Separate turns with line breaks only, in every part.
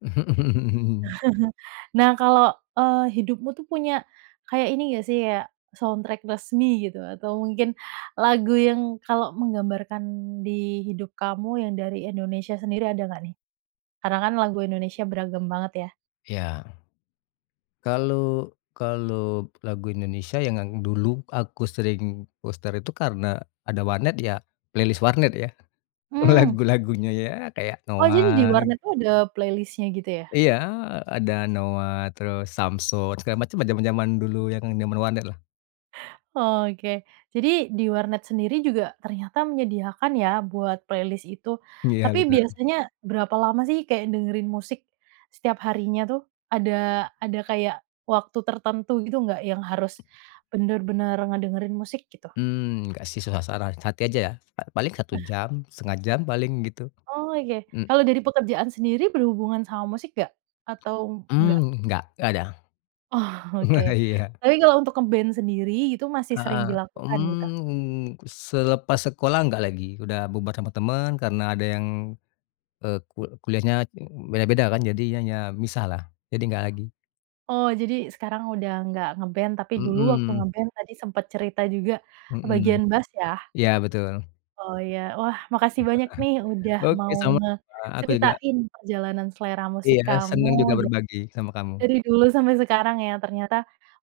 Nah kalau, eee, hidupmu tuh punya kayak ini nggak sih ya, soundtrack resmi gitu, atau mungkin lagu yang kalau menggambarkan di hidup kamu yang dari Indonesia sendiri ada nggak nih? Karena kan lagu Indonesia beragam banget ya.
Iya. Kalau kalau lagu Indonesia yang ang dulu aku sering puter itu karena ada warnet ya, playlist warnet ya,
Hmm.
lagu-lagunya ya kayak
Oh jadi di
Noah.
warnet tuh ada playlist-nya gitu ya?
Iya ada Noah terus, Samsons segala macemlah, jaman-jaman dulu yang jaman warnetlah.
Oke, jadi di warnet sendiri juga ternyata menyediakan ya buat playlist itu.
Iya
Tapi
bener.
biasanya berapa lama sih kayak dengerin musik setiap harinya tuh? Ada ada kayak waktu tertentu gitu nggak yang harus bener-bener ngedengerin musik gitu?
Mmm, nggak sih suasana hati aja ya, a paling 1
Eh.
jam, 1/2 jam paling gitu,
Oke,
m
kalau dari pekerjaan sendiri berhubungan sama musik nggak? Atau, nggak?
Mmm, nggak, nggak ada,
Oh, oke.
iya.
Tapi kalau untuk nge-band sendiri itu masih sering
Heeh,
dilakukan gitu?
mmm, selepas sekolah nggak lagi, udah bubar sama temen, karena ada yang, eee, ku kuliahnya e beda-beda kan, jadi ya ya misahlah. Jadi nggak lagi.
Oh jadi sekarang udah nggak nge-band, tapi dulu waktu
Mhm.
nge-band tadi sempet cerita juga,
Mhm,
bagian bass ya.
iya betul.
Oh ya. Wah makasih banyak nih udah
Oke
mau
sama-sama, aku juga
ngeceritain perjalanan selera musik
Iya,
kamu
senang juga
da
berbagi sama kamu.
dari dulu sampai sekarang yang ternyata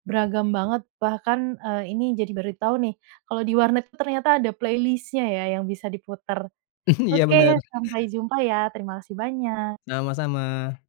beragam banget, bahkan, eee, ini jadi baru tahu nih kalau di warnet tuh ternyata ada playlist-nya ya yang bisa diputar.
Iya
Oke,
bener.
sampai jumpa ya. Terima kasih banyak.
Sama-sama.